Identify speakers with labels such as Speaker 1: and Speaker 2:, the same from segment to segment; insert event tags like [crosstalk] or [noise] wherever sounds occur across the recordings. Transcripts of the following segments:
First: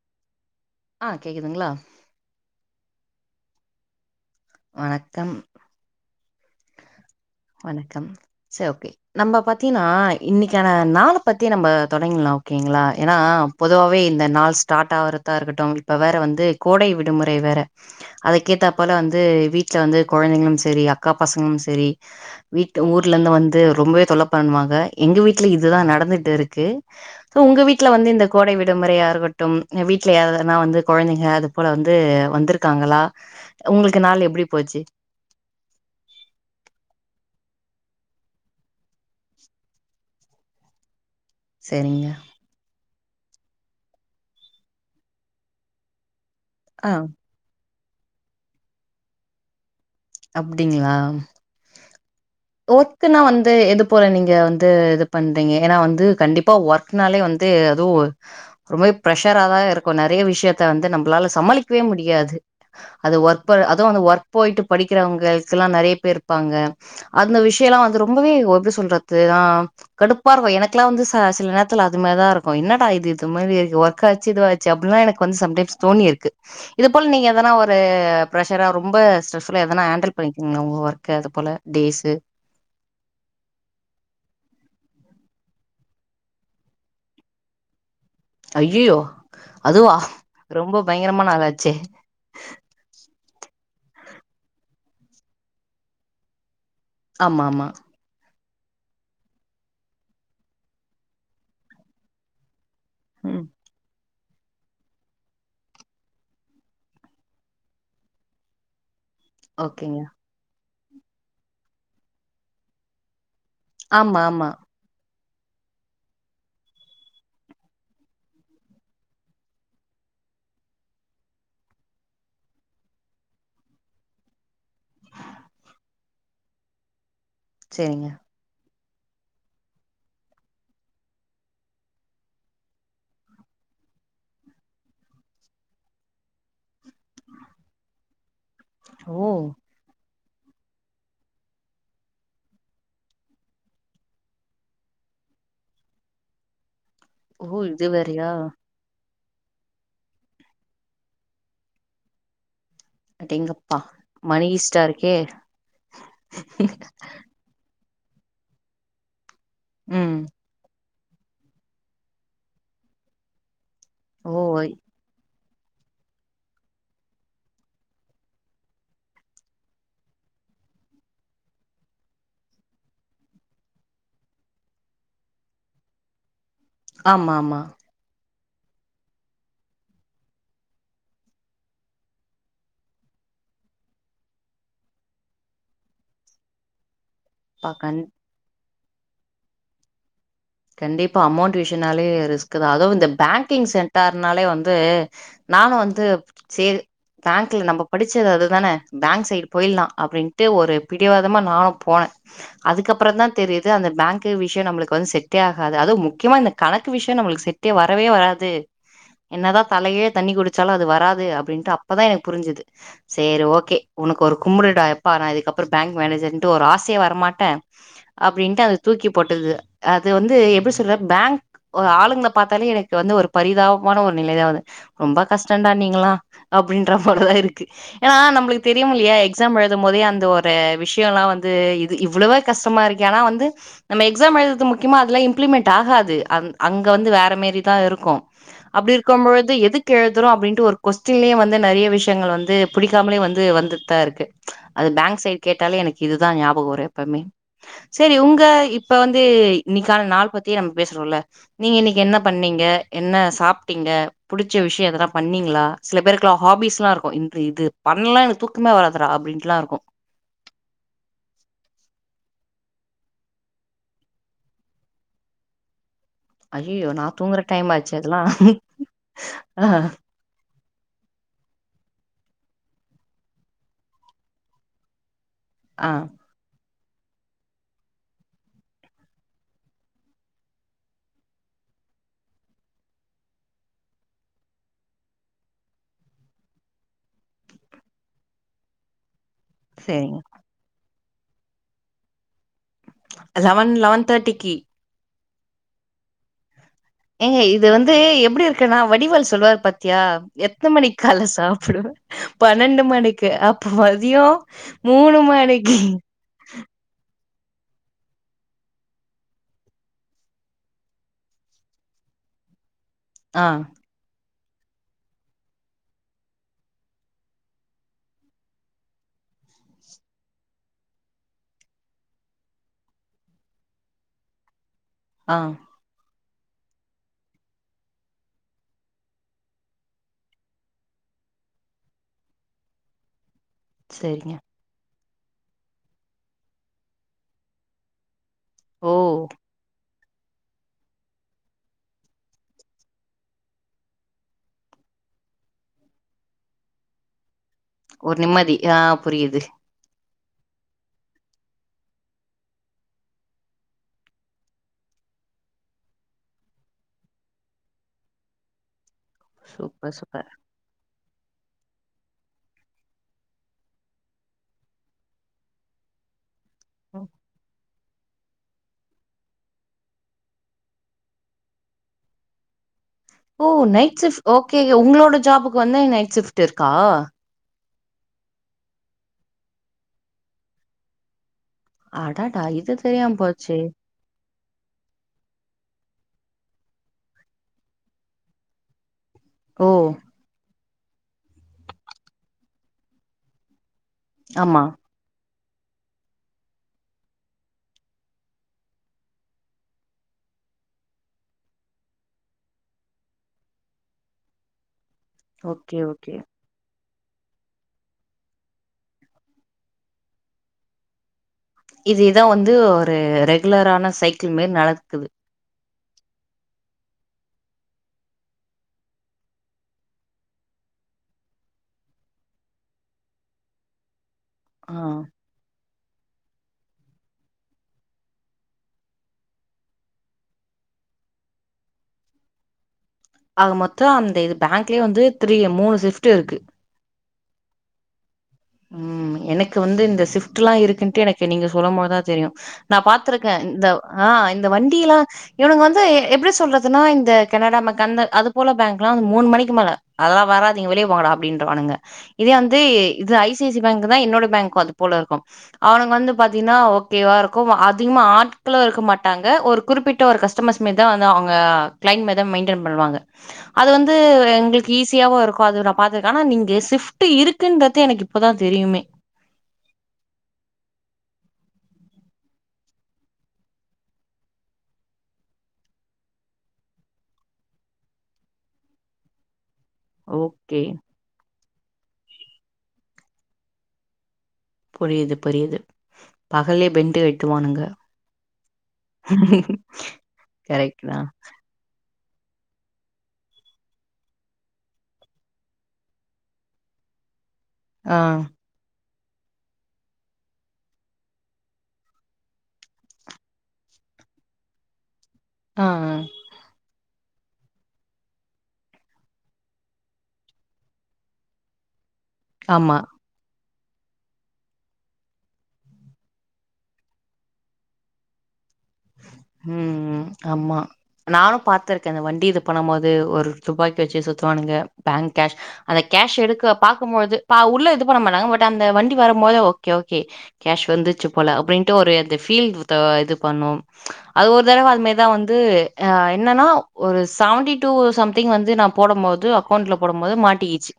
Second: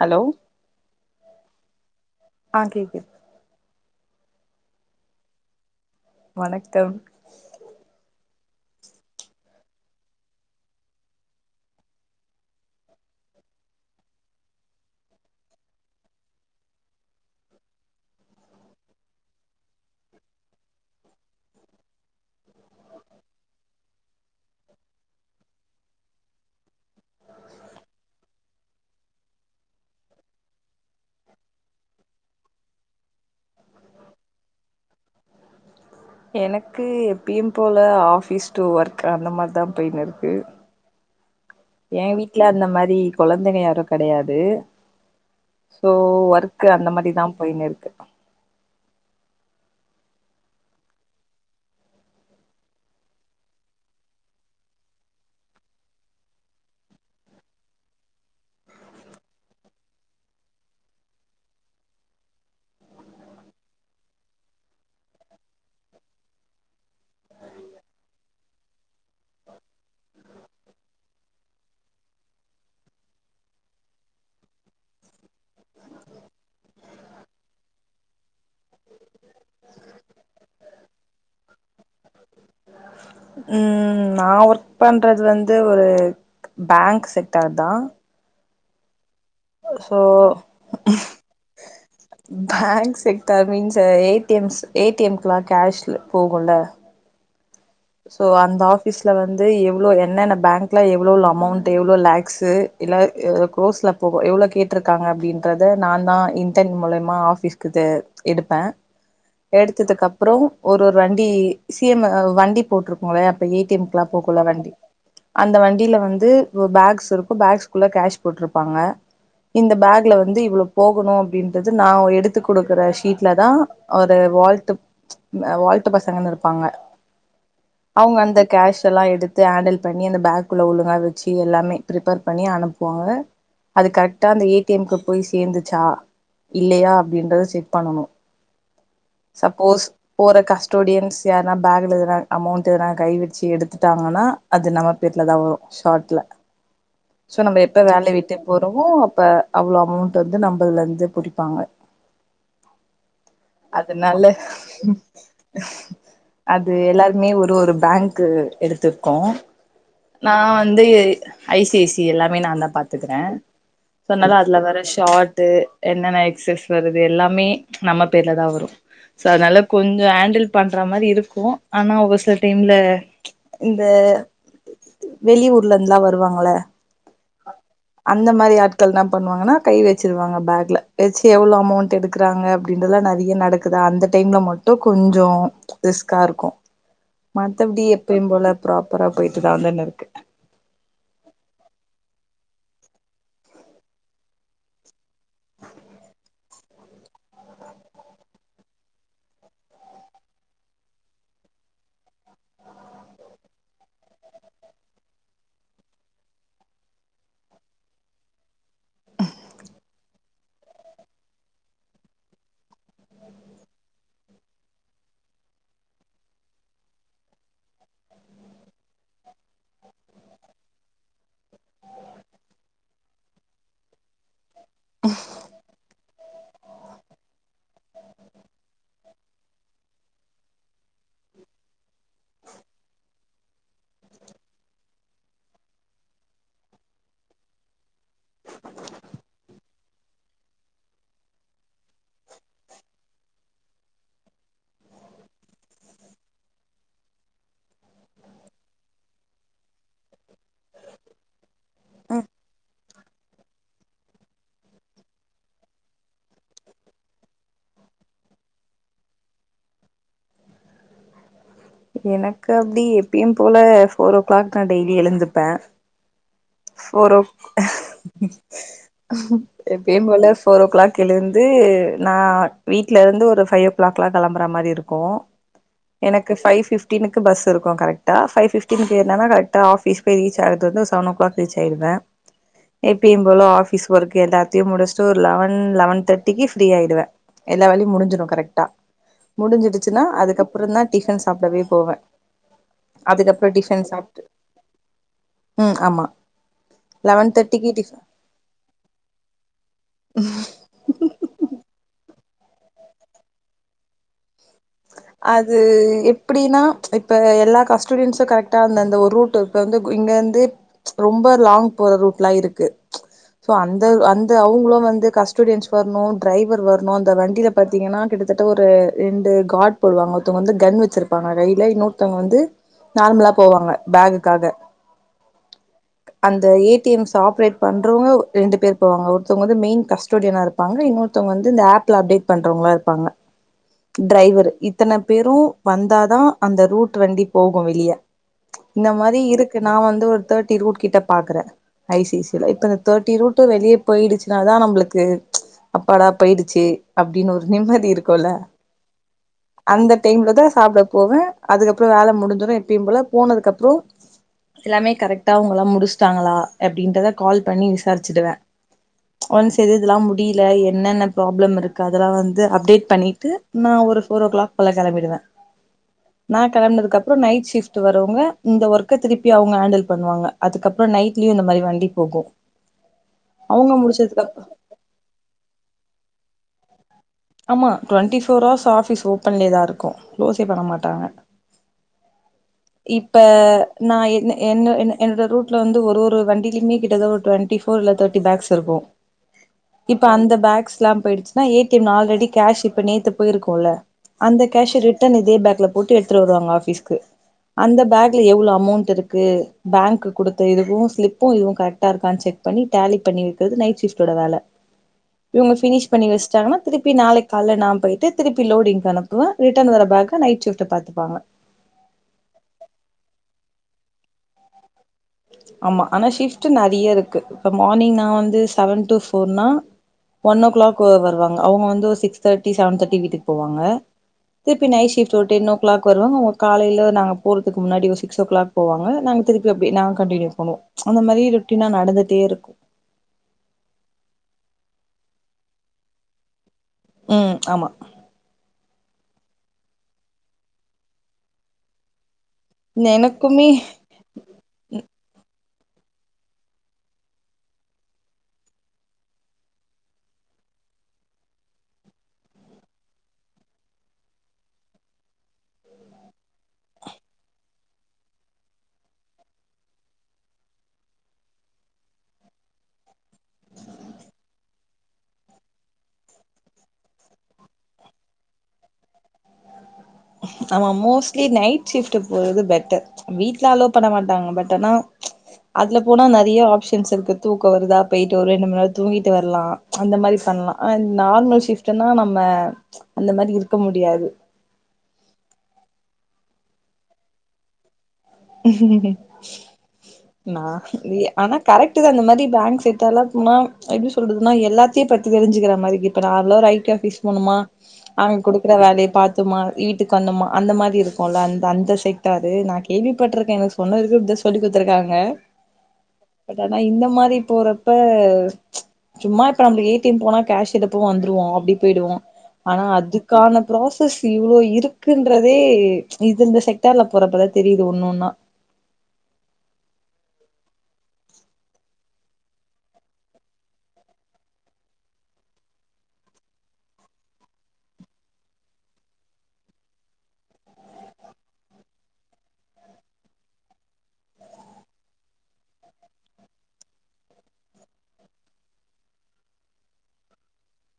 Speaker 1: Hello
Speaker 2: ஆ கேக்குதுங்ளா
Speaker 1: ஆ கேக்து
Speaker 2: வணக்கம்
Speaker 1: வணக்கம்
Speaker 2: வணக்கம் சேர் ஓகே நம்ம பாத்தீன்னா இன்னைக்கான நாள பத்தி நம்ம தொடங்லா ஓகேங்ளா ஏன்னா பொதுவாவே இந்த நாள் ஸ்டாட் ஆவறதா இருக்கட்டு இப்ப வேற வந்து கோடை விடுமுறை வேற அதுக்கேத்தாப்பல வந்து வீட்ல வந்து கொழந்தைங்களு செரி அக்கா பசங்களு செரி வீட்டு் ஊர்லந்து வந்து ரொம்பவே தொல்ல பண்வாங்க எங்க வீட்ல இதுதா நடந்துட் இருக்கு சோ உங்க வீட்ல வந்து இந்த கோடை விடுமுறையா இருக்கட்டும் வீட்ல யாரதனா வந்து கொழந்தைங்க அது போல வந்து வந்திருக்காங்களா உங்களுக்கு நாள் எப்டி போச்சி
Speaker 1: எனக்கு எப்பியு போல ஆஃபீஸ் டு ஒர்க் அந்த மாரி தா போய்னு இருக்கு ஏ
Speaker 2: சரிங்க
Speaker 1: வீட்ல அந்த மாரி கொழந்தைங்க யாரு கெடையாது சோ ஒர் க்கு அந்த
Speaker 2: ஆ
Speaker 1: மாரி தா போய்னு இருக்கு
Speaker 2: அப்டிங்ளா ஒர்க்குனா வந்து எது போல நீங்க வந்து இது பண்றீங்க ஏனா வந்து கண்டிப்பா ஒர்க் னாலே வந்து அதுவு ஒரு மாரி பிரஷரா தா இருக்கு நெறைய விஷ்யத்த வந்து நம்பளால சமாளிக்கவே முடியாது அது ஒர்க் ப அதுவு அந்து ஒர்க் போய்ட்டு படிக்கிறவங்களுக் கெல்லா நெறைய பேர் இருப்பாங்க அந்த விஷ்ய எல்லா வந்து ரொம்பவே ஒ எப்டி சொல்றது ஆ கடுப்பா இருக்கு எனக்ல்லா வந்து ச சில நேரத்துல அது மாரி தா இருக்கு என்னடா இது இது மாரி ஒர் காச்சு இது வாச்சு அப்டின்ல்லா எனக் வந்து சம்டைம்ஸ் தோணிருக்கு இது போல நீங்க எதனா ஒரு பிரஷரா ரொம்ப ஸ்டிரஸ் புறோ எதனா ஹண்டல் பண்ணிருக்கீங்ளா உங்க ஒர்க்க அது போல டேஸ்சு
Speaker 1: ம் நா ஒர்க் பண்றது வந்து ஒரு பேங்க்‌ செக்டார் தா
Speaker 2: அய்யயோ அதுவா
Speaker 1: சோ
Speaker 2: ரொம்ப பயங்கரமான ஆளாச்சே
Speaker 1: பேங்க் செக்டார் மீன்ஸ் அ ஏடி எம்ஸ் ஏடி எம் க்லா கேஷ்ல போகுல்ல
Speaker 2: ஆமா ஆமா
Speaker 1: சோ அந்த ஆஃபீஸ்ல வந்து எவ்ளோ என்னன்ன பேங்க்ல எவ்ளோ எவ்ளோ அமோன்ட்டு எவ்ளோ லேக்ஸ்சு இல்ல எ
Speaker 2: ம்
Speaker 1: குரோஸ்ல போ எவ்ளோ கேட்ருக்காங்க அப்டின்றத நா தா இன்டன் மூலமா ஆஃபீஸ்கு தே எடுப்பே
Speaker 2: ஓகேங்க
Speaker 1: எடுத்ததுக்கு அப்றோ ஒரு ஒரு வண்டி சிம் அ வண்டி போட்ரு உங்கள அப்ப ஏ டி எம் க்லா
Speaker 2: ஆமா
Speaker 1: போக்குள்ள
Speaker 2: ஆமா
Speaker 1: வண்டி அந்த வண்டில வந்து பேக்ஸ் இருக்கு பேக்ஸ்குள்ள கேஷ் போட்ருப்பாங்க இந்த பேக்ல வந்து இவ்ளோ போகனு அப்டின்றது நா எடுத்து குடுக்குற ஷீட்ல தா ஒரு வாழ்ட்டு அ வாழ்ட்டு பசங்கன் இருப்பாங்க
Speaker 2: சேரிங்க
Speaker 1: அவுங்க அந்த கேஷ் ஷலா எடுத்து ஹேண்டில் பண்ணி அந்த பேக்குள்ள ஒழுங்கா வச்சி எல்லாமே பிரிப்பேர் பண்ணி அனுப்புவாக அது கரெக்டா அந்த ஏ டி எம் கு போய் சேந்துச்சா இல்லையா அப்டின்றத செக் பண்ணணு
Speaker 2: ஓ
Speaker 1: சப்போஸ் போற கஸ்டோடியன்ஸ் யார்னா பேகுல எதுனா அமௌண்ட் எதனா கை வச்சி எடுத்துட்டாங்கனா அது நம்ம பேர்லதா வரு ஷாட்ல சோ நம்ம
Speaker 2: ஓ
Speaker 1: எப்ப
Speaker 2: இது
Speaker 1: வேலை
Speaker 2: வேறயா
Speaker 1: விட்டு போறோமோ அப்ப அவ்ளோ அமௌண்ட் வந்து நம்மதுல இருந்து புடிப்பாங்க
Speaker 2: அடேங்கப்பா
Speaker 1: அதுனால
Speaker 2: மணி ஈஸ்டா இருக்கே
Speaker 1: அது எல்லாரு மே ஒரு ஒரு பேங்க்கு எடுத்துருக்கோ
Speaker 2: ம்
Speaker 1: நா வந்து ஐசி ஐசி எல்லாமே நாந்தா பாத்துக்குறே சோனால
Speaker 2: ஓ
Speaker 1: அதுல வர ஷாட் து என்னென ஆக்சஸ் வருது எல்லாமே நம்ம பேர்லதா வரு சோ அதுனால கொஞ்சோ ஏண்டில் பண்ற மாரி இருக்கு ஆனா ஒரு சில டைம்ல இந்த வெளியூர்ல இருந்துலா வருவாங்கல
Speaker 2: ஆமாமா
Speaker 1: அந்த மாரி ஆட்கள் என்ன பண்ணுவாங்கனா கை வச்சிருவாங்க பேக்ல வச்சி எவ்வளோ அமௌண்ட் எடுக் குறாங்க அப்டின்றதுலா நெறைய நடக்குதா அந்த டைம்ல மட்டு கொஞ்சோ ரிஸ்கா இருக்கு
Speaker 2: பா
Speaker 1: மத்தபடி
Speaker 2: கண்
Speaker 1: எப்பயு போல ப்ராப்பரா போயிட்டுதா வந்துனு இருக்கு
Speaker 2: கண்டிப்பா அமௌண்ட் விஷயொனாலே ரிஸ்க்குதா அதுவு இந்த பேங்கிங் சென்டார்னாலே வந்து நானு வந்து சேவி பேங்க்ல நம்ம படிச்சது அதுதான பேங்க் சைடு போயில்லா அப்டின்ட்டு ஒரு பிடிவாதமா நானு போனே அதுக்கப்றோந்தா தெரியுது அந்த பேங்க்கு விஷயோ நம்ளுக்கு வந்து செட் டே ஆகாது அதுவு முக்யமா இந்த கணக்கு விஷயோ நம்மளுக்கு செட்டே வரவே வராது என்னதா தலையே தண்ணி குடிச்சாலு அது வராது அப்டின்ட்டு அப்பதா ‌எனக்கு புரிஞ்சது சேரி ஓகே உனக் ஒரு கும்புடுடா எப்பா நா இதுக்கப்றோ பேங்க் மேனேஜர்ன்டு ஒரு ஆசையே வரமாட்ட அப்டின்ட்டு அத தூக்கி போட்டது அ அது வந்து எப்டி சொல்ற பேங்க் ஆளுங்ள பாத்தாலே எனக்கு வந்து ஒரு பரிதாபமான ஒரு நிலைதாவது ரொம்ப கஷ்டோன்டா நீங்களா அப்டின்ற போலதா இருக்கு ஏனா நம்ளுக்கு தெரியுமில்லையா எக் ஸாம் எழுதும்போதே அந்த ஒரு விஷயோல்லா வந்து இது இவ்ளவா கஷ்டமா இருக்கு ஏனா வந்து நம்ம எக்ஸாம் எழுதுறது முக்கியமா அதலா இம்ப்ளிமெண்ட் ஆகாது அந் அங்க வந்து வேற மாரிதா இருக்கு அப்டி இருக்கம்பொழுது எதுக்கு எழுதுறோ அப்டின்ட்டு ஒரு கொஸ்டின்லயே வந்து நெறைய விஷயங்கள் வந்து பிடிக்காமலே வந்து வந்து தா இருக்கு அது பேங்க் சைட் கேட்டாலே எனக்கு இதுதா ஞாபகோ வரு எப்பவுமே செரி உங்க இப்ப வந்து இன்னைக்கான நாள் பத்தியே நம்ம பேசுறோல நீங்க இன்னைக்கி என்ன பண்ணீங்க என்ன சாப்டீங்க புடிச்ச விஷயோ எதனா பண்ணீங்களா சில பேருக்குலா ஹாபிஸ்லா இருக்கு இன்று இது பண்லனா எனக்கு தூக் கமே வராதுடா அப்டின்ட்லா இருக்கு
Speaker 1: எனக்கு அப்டி எப்பயும்போல ஃபோரோ கிளாக் நா டெய்லி எழுந்துப்பே
Speaker 2: ஐயயோ நா
Speaker 1: ஃபோரோக்
Speaker 2: தூங்குற டைம் ஆச்சு அதெல்லா
Speaker 1: எப்பயும் போல ஃபோரோ கிளாக் எழுந்து நா வீட்லருந்து ஒரு ஃபைவ் ஓ கிளாக்லா கெளம்புற மாரி இருக்கு
Speaker 2: ஆ
Speaker 1: எனக் கு ஃபைவ் ஃபிஃப்டீனுக்கு பஸ் இருக்கு கரெக்டா ஃபைவ் ஃபிஃப்டீனுக்கு ஏறுனாதா கரெக்டா ஆபிஸ் போய் ரீச் ஆகுறது வந்து ஒரு சவன் ஓ கிளாக் ரீச் ஆயிடுவே எப்பயும் போல ஆபிஸ் ஒர்க்கு எல்லாத்தையு முடிச்ட்டு ஒரு லெவன் லெவன் தேட்டிக்கி ஃப்ரீ ஆயிடுவே எல்லா வேலையு முடிஞ்சிடு கரெக்டா முடிஞ்சிடுச்சினா
Speaker 2: சரிங்க
Speaker 1: அதுக்கப்றோந்தா டிஃபன் சாப்டவே போவே அதுக்கப்றோ
Speaker 2: லெவன்
Speaker 1: டிஃபன்
Speaker 2: லெவன்
Speaker 1: சாப்ட்டு
Speaker 2: தேர்ட்டிக்கு
Speaker 1: ம் ஆமா லெவன்
Speaker 2: ஏங்க இது
Speaker 1: தேர்ட்டிக்கு
Speaker 2: வந்து
Speaker 1: டிஃப
Speaker 2: எப்டி இருக்குன்னா வடிவேலு சொல்வாரு பாத்தியா எத்தன மணிக்கு கால்ல சாப்டுவ பன்னெண்டு மணிக்கு அப்ப மதியோ
Speaker 1: அது எப் எப்டின்னா எல்லா கன்ஸ்டெண்ட்ஸும் கரெக்ட்டா அந்த அந்த ஒரு ரூட் இப்ப வந்து இங்கிருந்து ரொம்ப லாங் போற ரூட்லா இருக்கு
Speaker 2: ஆ
Speaker 1: சோ அந் அ அந்த அவங்களு வந்து கஸ்டோடியன்ஸ் வரணு டிரைவர் வரணு அந்த வண்டியில பாத்தீங்கன்னா கிட்டத்தட்ட ஒரு ரெண்டு காட் போடுவாங்க ஒருத்தவங்க வந்து கன் வச்சிருப்பாங்க கையில இன்னொத்தவங்க வந்து நார்மலா போவாங்க பேகுக்காக
Speaker 2: ஆ
Speaker 1: அந்த ஏ டி எம் ஸ் ஆப்ரேட் பண்றவங்க ரெண்டு பேர் போவாங்க ஒருத்தவங்க வந்து மெயின் கஸ்டோடியனா இருப் பாங்க இன்னொத்தவங்க வந்து இந்த ஆப்ல அப்டேட் பண்றவங்களா இருப்பாங்க
Speaker 2: சரிங்க
Speaker 1: டிரைவரு இத்தன பேரு வந்தாதா அந்த ரூட் வண்டி போகு வெளிய இந்த
Speaker 2: ஓ
Speaker 1: மாரி இருக்கு நா வந்து ஒரு தேட்டி ரூட் கிட்ட பாக்குறே ஐ சி சி சில இப்ப இந்த தேட்டி ரூட்டு வெளியே போயிடுச்சுன்னாதா நம்மளுக்கு அப்பாடா போயிடுச்சு அப்டின்னு ஒரு நிம்மதி
Speaker 2: ஒரு
Speaker 1: இருக்குல்ல
Speaker 2: நிம்மதி ஆ புரியுது
Speaker 1: அந்த டைம்ல தா சாப்ட போவே அதுக்கப்றோ வேல முடிஞ்சுரு எப்பயு போல போனதுக்கு அப்றோ எல்லாமே கரெக்டா அவங்களா முடிசிட்டாங்களா அப்டின்றத கால் பண்ணி விசாரிச்சுடுவே ஒன்ஸ் இது
Speaker 2: சூப்பர்
Speaker 1: இதெல்லா
Speaker 2: சூப்பர்
Speaker 1: முடியல என்னென்ன ப்ராப்ளம் இருக்கு அதெல்லா வந்து அப்டேட் பண்ணிட்டு நா ஒரு ஃபோர் ஓ கிளாக் போல கெளம்பிடுவே நா கெளம்பனதுக்கு
Speaker 2: ம்.
Speaker 1: அப்றோ நைட் ஷிப்ட் ட்டு வரவங்க இந்த ஒர்க்க திருப்பி அவங்க ஹேண்டில் பண்ணுவாங்க அதுக்கப்றோ நைட்லயு இந்த மாரி வண்டி போகு
Speaker 2: ஓ
Speaker 1: அவங்க
Speaker 2: நைட் சிப்ட்
Speaker 1: முடிச்சதுக்கு அப்
Speaker 2: ஓகே ஒங்களோட ஜாபுக்கு வந்து நைட் சிப்ட் இருக்கா
Speaker 1: ஆமா டுவெண்ட்டி ஃபோர் ஹவர்ஸ் ஆஃபீஸ் ஓப்பன்லே தா இருக்கு க்ளோஸே பண்ண மாட்டாங்க
Speaker 2: அடடா இ
Speaker 1: இப்ப நா என்ன என்ன என்னோட ரூட்ல வந்து ஒரு ஒரு வண்டிலையுமே கிட்டத ஒரு டுவெண்ட்டி ஃபோர் இல்ல தேர்ட்டி பேக்ஸ் இருக்கு
Speaker 2: ஓ
Speaker 1: இப்ப அந்த பேக்ஸ்ல்லா போயிடுச்சுன்னா ஏ டி எம்ல ஆல்ரெடி கேஷ் இப்ப நேத்து போயிருக்கும்ல்ல அந்த
Speaker 2: ஆமா
Speaker 1: கேஷ்ச ரிட்டர்ன் இதே பேக்ல போட்டு எடுத்துட் வருவாங்க ஆபீஸ்கு அந்த பேக்ல எவ்ளோ அமௌண்ட் இருக்கு பேங்க் குடுத்த இதுவு ஸ்லிப்பு இதுவு கரெக்டா இருக்கான்னு செக் பண்ணி டேலி பண்ணி வைக்கிறது நைட் ஷிப்டோட வேல இவுங்க
Speaker 2: ஓகே
Speaker 1: ஃபினிஷ் பண்ணி
Speaker 2: ஓகே
Speaker 1: வச்சிட்டாங்கனா திருப்பி நாளைக் காலைல நா போயிட்டு திருப்பி லோடிங்கு அனுப்புவே ரிட்டன் வர பேக நைட் ஷிப்டு பாத்துப்பாங்க
Speaker 2: இதேதா வந்து ஒரு ரெகுலரான சைக்கிள் மாரி நடக்குது
Speaker 1: ஆமா ஆனா ஷிஃப்ட் நெறைய இருக்கு இப்போ மார்னிங் நா வந்து செவன் டு ஃபோர்னா ஒன் ஓ கிளாக் வருவாங்க அவுங்க வந்து ஒரு சிக்ஸ் தேர்ட்டி செவன் தேர்ட்டி வீட்டுக்கு போவாங்க திருப்பி
Speaker 2: ஆ
Speaker 1: night shift [unintelligible] ten o'clock வருவாங்க அவுங்க காலையில நாங்க போறதுக்கு முன்னாடி ஒரு சிக்ஸ் ஓ கிளாக் போவாங்க நாங்க திருப்பி அப்டி நாங் கண்டினியூ பண்ணுவோ அந்த மாரி ரேட்டினா நடந்துட்டே இருக்கு
Speaker 2: ஆக மொத்தோ அந்த இது பேங்க்லேயே வந்து த்ரீ மூணு ஷிப்ட் இருக்கு
Speaker 1: ம் ஆமா
Speaker 2: ம் எனக்கு வந்து இந்த சிஃப்ட் எல்லா இருக்குன்ட்டு எனக்கு நீங்க சொல்லும்போதுதா தெரியு நா பாத்திருக்கே
Speaker 1: எனக்குமே
Speaker 2: இந்த ஆ இந்த வண்டியல்லா இவனுங்க வந்து எப்டி சொல்றதுன்னா இந்த கனடா மக் அந்த அதுபோல பேங்க் எல்லா மூணு மணிக்கு மேல அதெல்லா வராதிங்க வெளியே போங்கடா அப்டின்றவானுங்க இதே வந்து இது I C I C I bank தா என்னோட பேங்கு அது போல இருக்கு அவனுங்க வந்து பாத்தீங்கன்னா ஓகேவா இருக்கு அதிகமா ஆட்களு இருக்க மாட்டாங்க ஒரு குறிப்பிட்ட ஒரு கஸ்டமர்ஸுமே தா அவுங்க கிளைண்ட் மெதம் மெயின்டென் பண்ணுவாங்க அது வந்து எங்களுக்கு ஈஸியாவு இருக்கு அது நா பாத்ருக்கே ஆனா நீங்க ஷிப்ட்டு இருக்குன்ற து எனக்கு இப்பதா தெரியுமே
Speaker 1: ஆமா மோஸ்ட்லி நைட் ஷிப்ட்டு போறது பெட்டர் வீட்ல அலோவ் பண்ண மாட்டாங்க பட் ஆனா அதுல போனா நெறைய ஆப்ஷன்ஸ் இருக்கு தூக்க வருதா போயிட்டு ஒரு ரெண்டு மண்நேர தூங்கிட்டு வர்லா அந்த மாரி பண்லா
Speaker 2: ஓகே
Speaker 1: ஆ நார்மல் ஷிப்ட்டுன்னா நம்ம அந்த மாரி இருக்க முடியாது
Speaker 2: புரியிது புரியிது பகல்லே பென்ட்டு கயிட்டுவானுங்க
Speaker 1: நா
Speaker 2: கரெக்ட்
Speaker 1: நீ
Speaker 2: தான்.
Speaker 1: ஆனா கரெக்ட்டுதா அந்த மாரி பேங்க் செட்டார்லா போனா எப்டி சொல்றதுன்னா எல்லாத்தையு பத்தி தெரிஞ்சுக்கற மாரி இப்போ நான்லா ஒரு ஐக்க ஃபீஸ் போனோமா
Speaker 2: ஆ
Speaker 1: அங்க கொடு இருக்கிற வேலைய பாத்தோமா வீட்டுக்கு வந்தோமா அந்த மாரி இருக்கும்ல அந்த அந்த செக்டாரு நா கேள்வி பட்ருக்கே எனக்கு சொன்னதுக்கு இப்டிதா சொல்லிக் குடுத்துருக்காங்க
Speaker 2: ஆ ஆ
Speaker 1: பட் ஆனா இந்த மாரி போறப்ப சும்மா இப்ப நம்மளுக்கு ஏ டி எம் போனா கேஷ் எடுப்போ வந்துருவோ அப்டி போயிடுவோ ஆனா
Speaker 2: ஆமா.
Speaker 1: அதுக் கான ப்ராசஸ் இவ்ளோ இருக்குன்றதே இது இந்த செக்டார்ல போறப்பதா தெரியு இது ஒன்னொன்னா
Speaker 2: ம் ம் ஆமா நானு பாத்துருக்கே இந்த வண்டி இது பண்ணும்போது ஒரு தூப்பாக்கி வச்சு சுத்துவானுங்க பேங்க் கேஷ் அந்த கேஷ் எடுக்க பாக்கும்பொழுது பாக் உள்ள இது பண்ண மாட்டாங்க பட் அந்த வண்டி வரம்போது ஓகே ஓகே கேஷ் வந்துச்சு போல அப்டின்ட்டு ஒரு அந்த ஃபீல் த இது பண்ணு அது ஒரு தடவ அதுமாரி தா வந்து என்னன்னா ஒரு செவன்டி டூ சம்திங் வந்து நா போடும் போது அக்கௌண்ட்ல போடும் போது மாட்டிக்கிச்சு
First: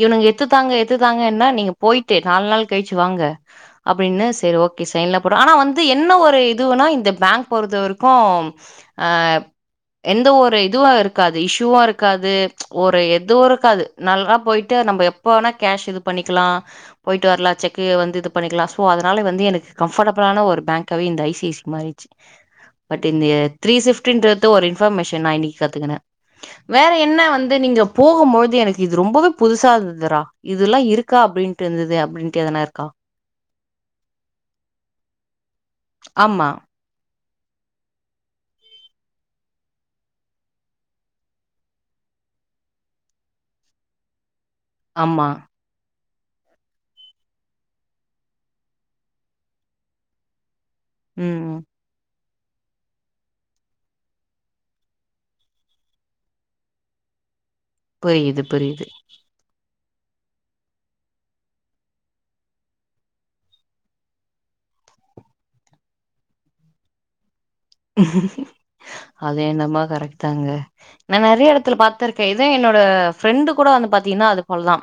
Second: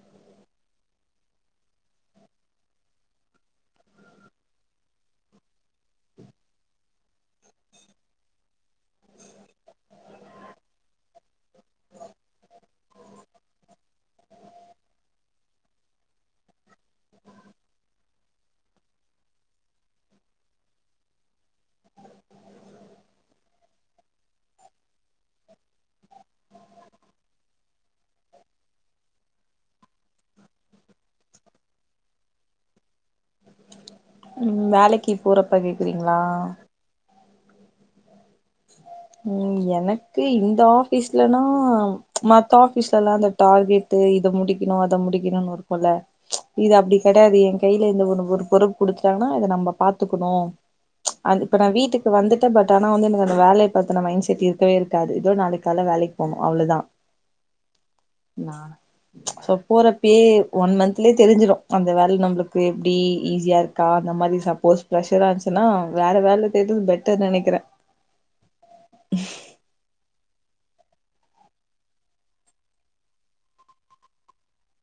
Speaker 2: இவனுங்க எத்துத்தாங்க எத்துத்தாங்கன்னா நீங்க போயிட்டு நாலு நாள் கழிச்சு வாங்க அப்டின்னு சேரி ஓகே சைன்லா போட்றோ ஆனா வந்து என்ன ஒரு இதுவுன்னா இந்த பேங்க் பொறுத்த வரைக்கு ஆ எந்த ஒரு இதுவு இருக்காது இஷ்யூவு இருக்காது ஒரு எதுவு இருக்காது நல்லா போயிட்டு நம்ப எப்போ வேணா கேஷ் இது பண்ணிக்கலா போயிட்டு வர்லா செக்கு வந்து இது பண்ணிக்கலா ஸோ அதனால வந்து எனக்கு கம்ஃபர்டபிளான ஒரு பேங்காவே இந்த ஐ சி ஐ சி மாறிச்சு பட் இந்த த்ரீ ஃபிஃப்டின்றது ஒரு இன்ஃபர்மேஷன் நா இன்னைக்கு கத்துக்குன வேற என்ன வந்து நீங்க போகும் பொழுது எனக்கு இது ரொம்பவே புதுசா இருந்ததுரா இதுல்லா இருக்கா அப்டின்ட்டு இருந்தது அப்டின்ட்டு எதனா இருக்கா
Speaker 1: ம் வேலைக்கு போறப்ப கேக்குறீங்களா
Speaker 2: ஆமா
Speaker 1: ம் எனக்கு இந்த ஆஃபீஸ்லனா மத்த ஆஃபீஸ்லல்லா இந்த டார்கெட்டு இத முடி க்கணு அத
Speaker 2: ஆமா
Speaker 1: முடிக்கணும்னு இருக்குல இது அப்டி கெடையாது ஏ கையில இந்த ஒன்னு ஒரு பொறுப்பு குடுத்துட்டாங்கன்னா இத நம்ப பாத்துக்கணு
Speaker 2: ம்
Speaker 1: அது
Speaker 2: ம்.
Speaker 1: இப்ப நா வீட்டுக்கு வந்துட்ட பட் ஆனா வந்து எனக்கு அந்த வேல பத்தன மைண்ட் செட் இருக்கவே இருக்காது இதோ நாளைக்கு காலைல வேலைக்கு போணு அவ்ளோதா
Speaker 2: புரியுது
Speaker 1: நா
Speaker 2: புரியுது
Speaker 1: சோ போறப்பேயே ஒன் மந்த்லயே தெரிஞ்சிரு அந்த வேல நம்மளுக்கு எப்டி ஈஸியா இருக் க்கா அந்த மாரி சப்போஸ் ப்ரெஷரா இருந்துச்சுன்னா வேற வேல தேட்றது பெட்டர்னு நெனைக்கிற
Speaker 2: அது என்னமோ கரெக்ட் கரெக்ட்தாங்க நா நறைய எடத்துல பாத்திருக்கே இதே என்னோட ஃப்ரெண்டு கூட வந்து பாத்தீனா அது போலதா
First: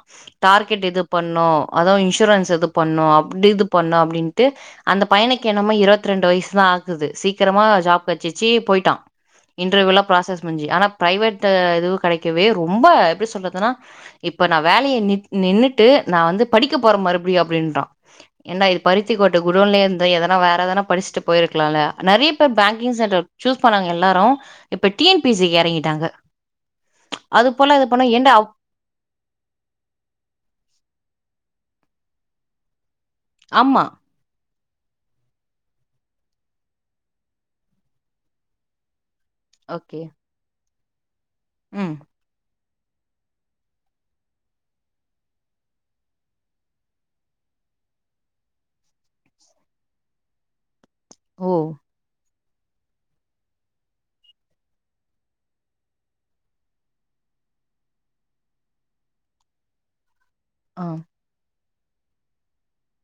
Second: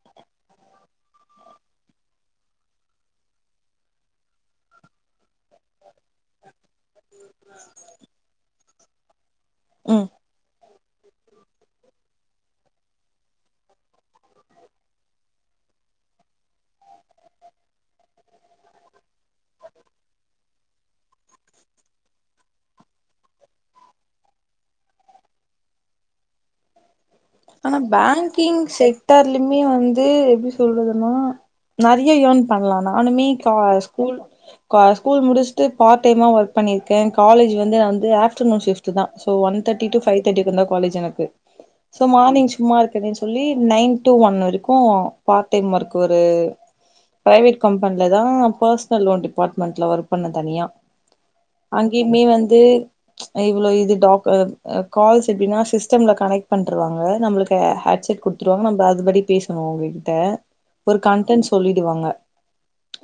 Speaker 2: டார்கேட் இது பண்ணு அதுவு இன்சூரன்ஸ் இது பண்ணு அப்டி இது பண்ணு அப்டின்ட்டு அந்த பையனுக்கு என்னமே இருவத் ரெண்டு வய்சு தா ஆகுது சீக்கரமா ஜாப் கெடச்சிருச்சு போயிட்டா
Speaker 1: ம்
Speaker 2: இன்டர்வியூலா ப்ராசஸ் முஞ்சு ஆனா பிரைவேட் இதுவு கெடைக்கவே ரொம்ப எப்டி சொல்றதுன்னா இப்ப நா வேலைய நின் நின்னுட்டு நா வந்து படிக்க போறே மறுபடியு அப்டின்றா ஏன்டா இது பருத்தி கொட்ட குடோன்லே இருந்தா எதனா வேற எதனா படிச்சுட்டு போயிருக்லால்ல நறைய பேர் பேங்க் [unintelligible] செக்டார் சூஸ் பண்ணாங்க எல்லாரு இப்ப டிஎன் பிசிக்கு எறங்கிட்டாங்க அது போல இது பண்ணு ஏன்டா
Speaker 1: செக்டார்லிமே வந்து எப்டி சொல்றதுன்னா நறைய ஏர்ன் பண்லா நானுமே தா
Speaker 2: ஆமா
Speaker 1: ஸ்கூல் கா ஸ்கூல் முடிச்சுட்டு பார்ட் டைமா ஒர்க் பண்ணிருக்கே காலேஜ் வந்து நா வந்து ஆஃப்டர்நூன் ஷிஃப்ட் ட்டு தா so one thirty
Speaker 2: okay
Speaker 1: two five thirty இக்கு தா காலஜ் எனக்கு
Speaker 2: ம்
Speaker 1: சோ மார்னிங் சும்மா இருக்கேன்னு சொல்லி நைன் டூ ஒன் வரைக்கு பார்ட் டைம் ஒர்க் ஒரு பிர்வேட் கம்பெனில தா பேர்ஸ்னல் லோன் டிபார்ட்மெண்ட்ல ஒர்க் பண்ண தனியா
Speaker 2: ஓ
Speaker 1: அங்கியுமே வந்து இவ்ளோ இது டா அ கால்ஸ் எப்டின்னா சிஸ்டம்ல கனெக்ட் பண்ருவாங்க நம்ளுக்கு ஹேட் செட் குடுத்துருவாங்க நம்ம அதுபடி பேசணு அவுங்ககிட்ட
Speaker 2: ஆ
Speaker 1: ஒரு கன்டென்ட் சொல்லிடுவாங்க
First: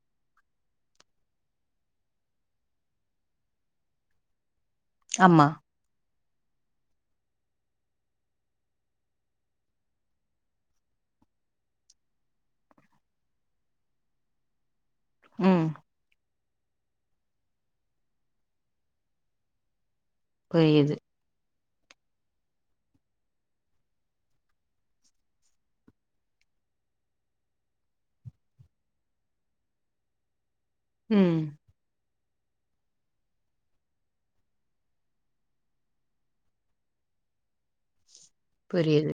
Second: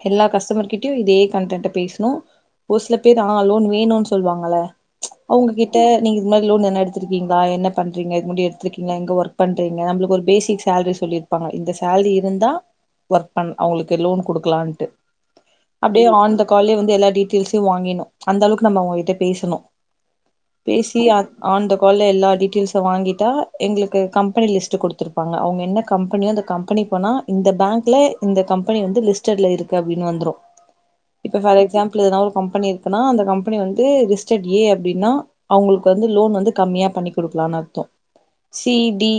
Speaker 1: எல்லா கஸ்டமர்கிட்டயு இதே கன்டென்ட்ட பேசணு ஒரு சில பேர் ஆ லோன் வேணுன் சொல்வாங்கல்ல
Speaker 2: ஆமா
Speaker 1: அவுங்ககிட்ட நீங்க இது மாரி லோன் எதனா எடுத்துருக்கீங்களா என்ன பண்றீங்க முடி எடுத்துருக்கீங்க எங்க ஒர்க் பண்றீங்க நம்ளுக்கு ஒரு பேசிக் சேல்ரி சொல்லிருப்பாங்க இந்த சேல்ரி இருந்தா ஒர்க் பண் அவுங்களுக்கு லோன் குடுக்குலான்ட்டு
Speaker 2: ம்
Speaker 1: அப்டியே ஆன் த கால்லே வந்து எல்லா டீட்டெயில்ஸையு வாங்கின்னு அந்த அளவுக்கு நம்ப அவுங்ககிட்ட பேசணு
Speaker 2: புரியுது
Speaker 1: பேசி ஆன் கால்ல எல்லா டீடைல்ஸ வாங்கிட் டா எங்களுக்கு கம்பெனி லிஸ்ட் குடுத்துருப்பாங்க அவங்க என்ன கம்பெனியோ அந்த கம்பெனிக் போனா இந்த பேங்க்ல இந்த கம்பெனி வந்து லிஸ்டர்ட்ல இருக்கு அப்டின்னு வந்துரு இப்ப
Speaker 2: ம்
Speaker 1: ஃபார் எக்ஸாம்பிள் எதனா ஒரு ஒரு கம்பனி இருக்குனா அந்த கம்பெனி வந்து லிஸ்டர்ட்டு ஏ அப்டின்னா அவுங்குளுக்கு வந்து லோன் வந்து கம்மியா பண்ணி குடுக்லான் அர்த்தோ
Speaker 2: புரியுது
Speaker 1: சிடி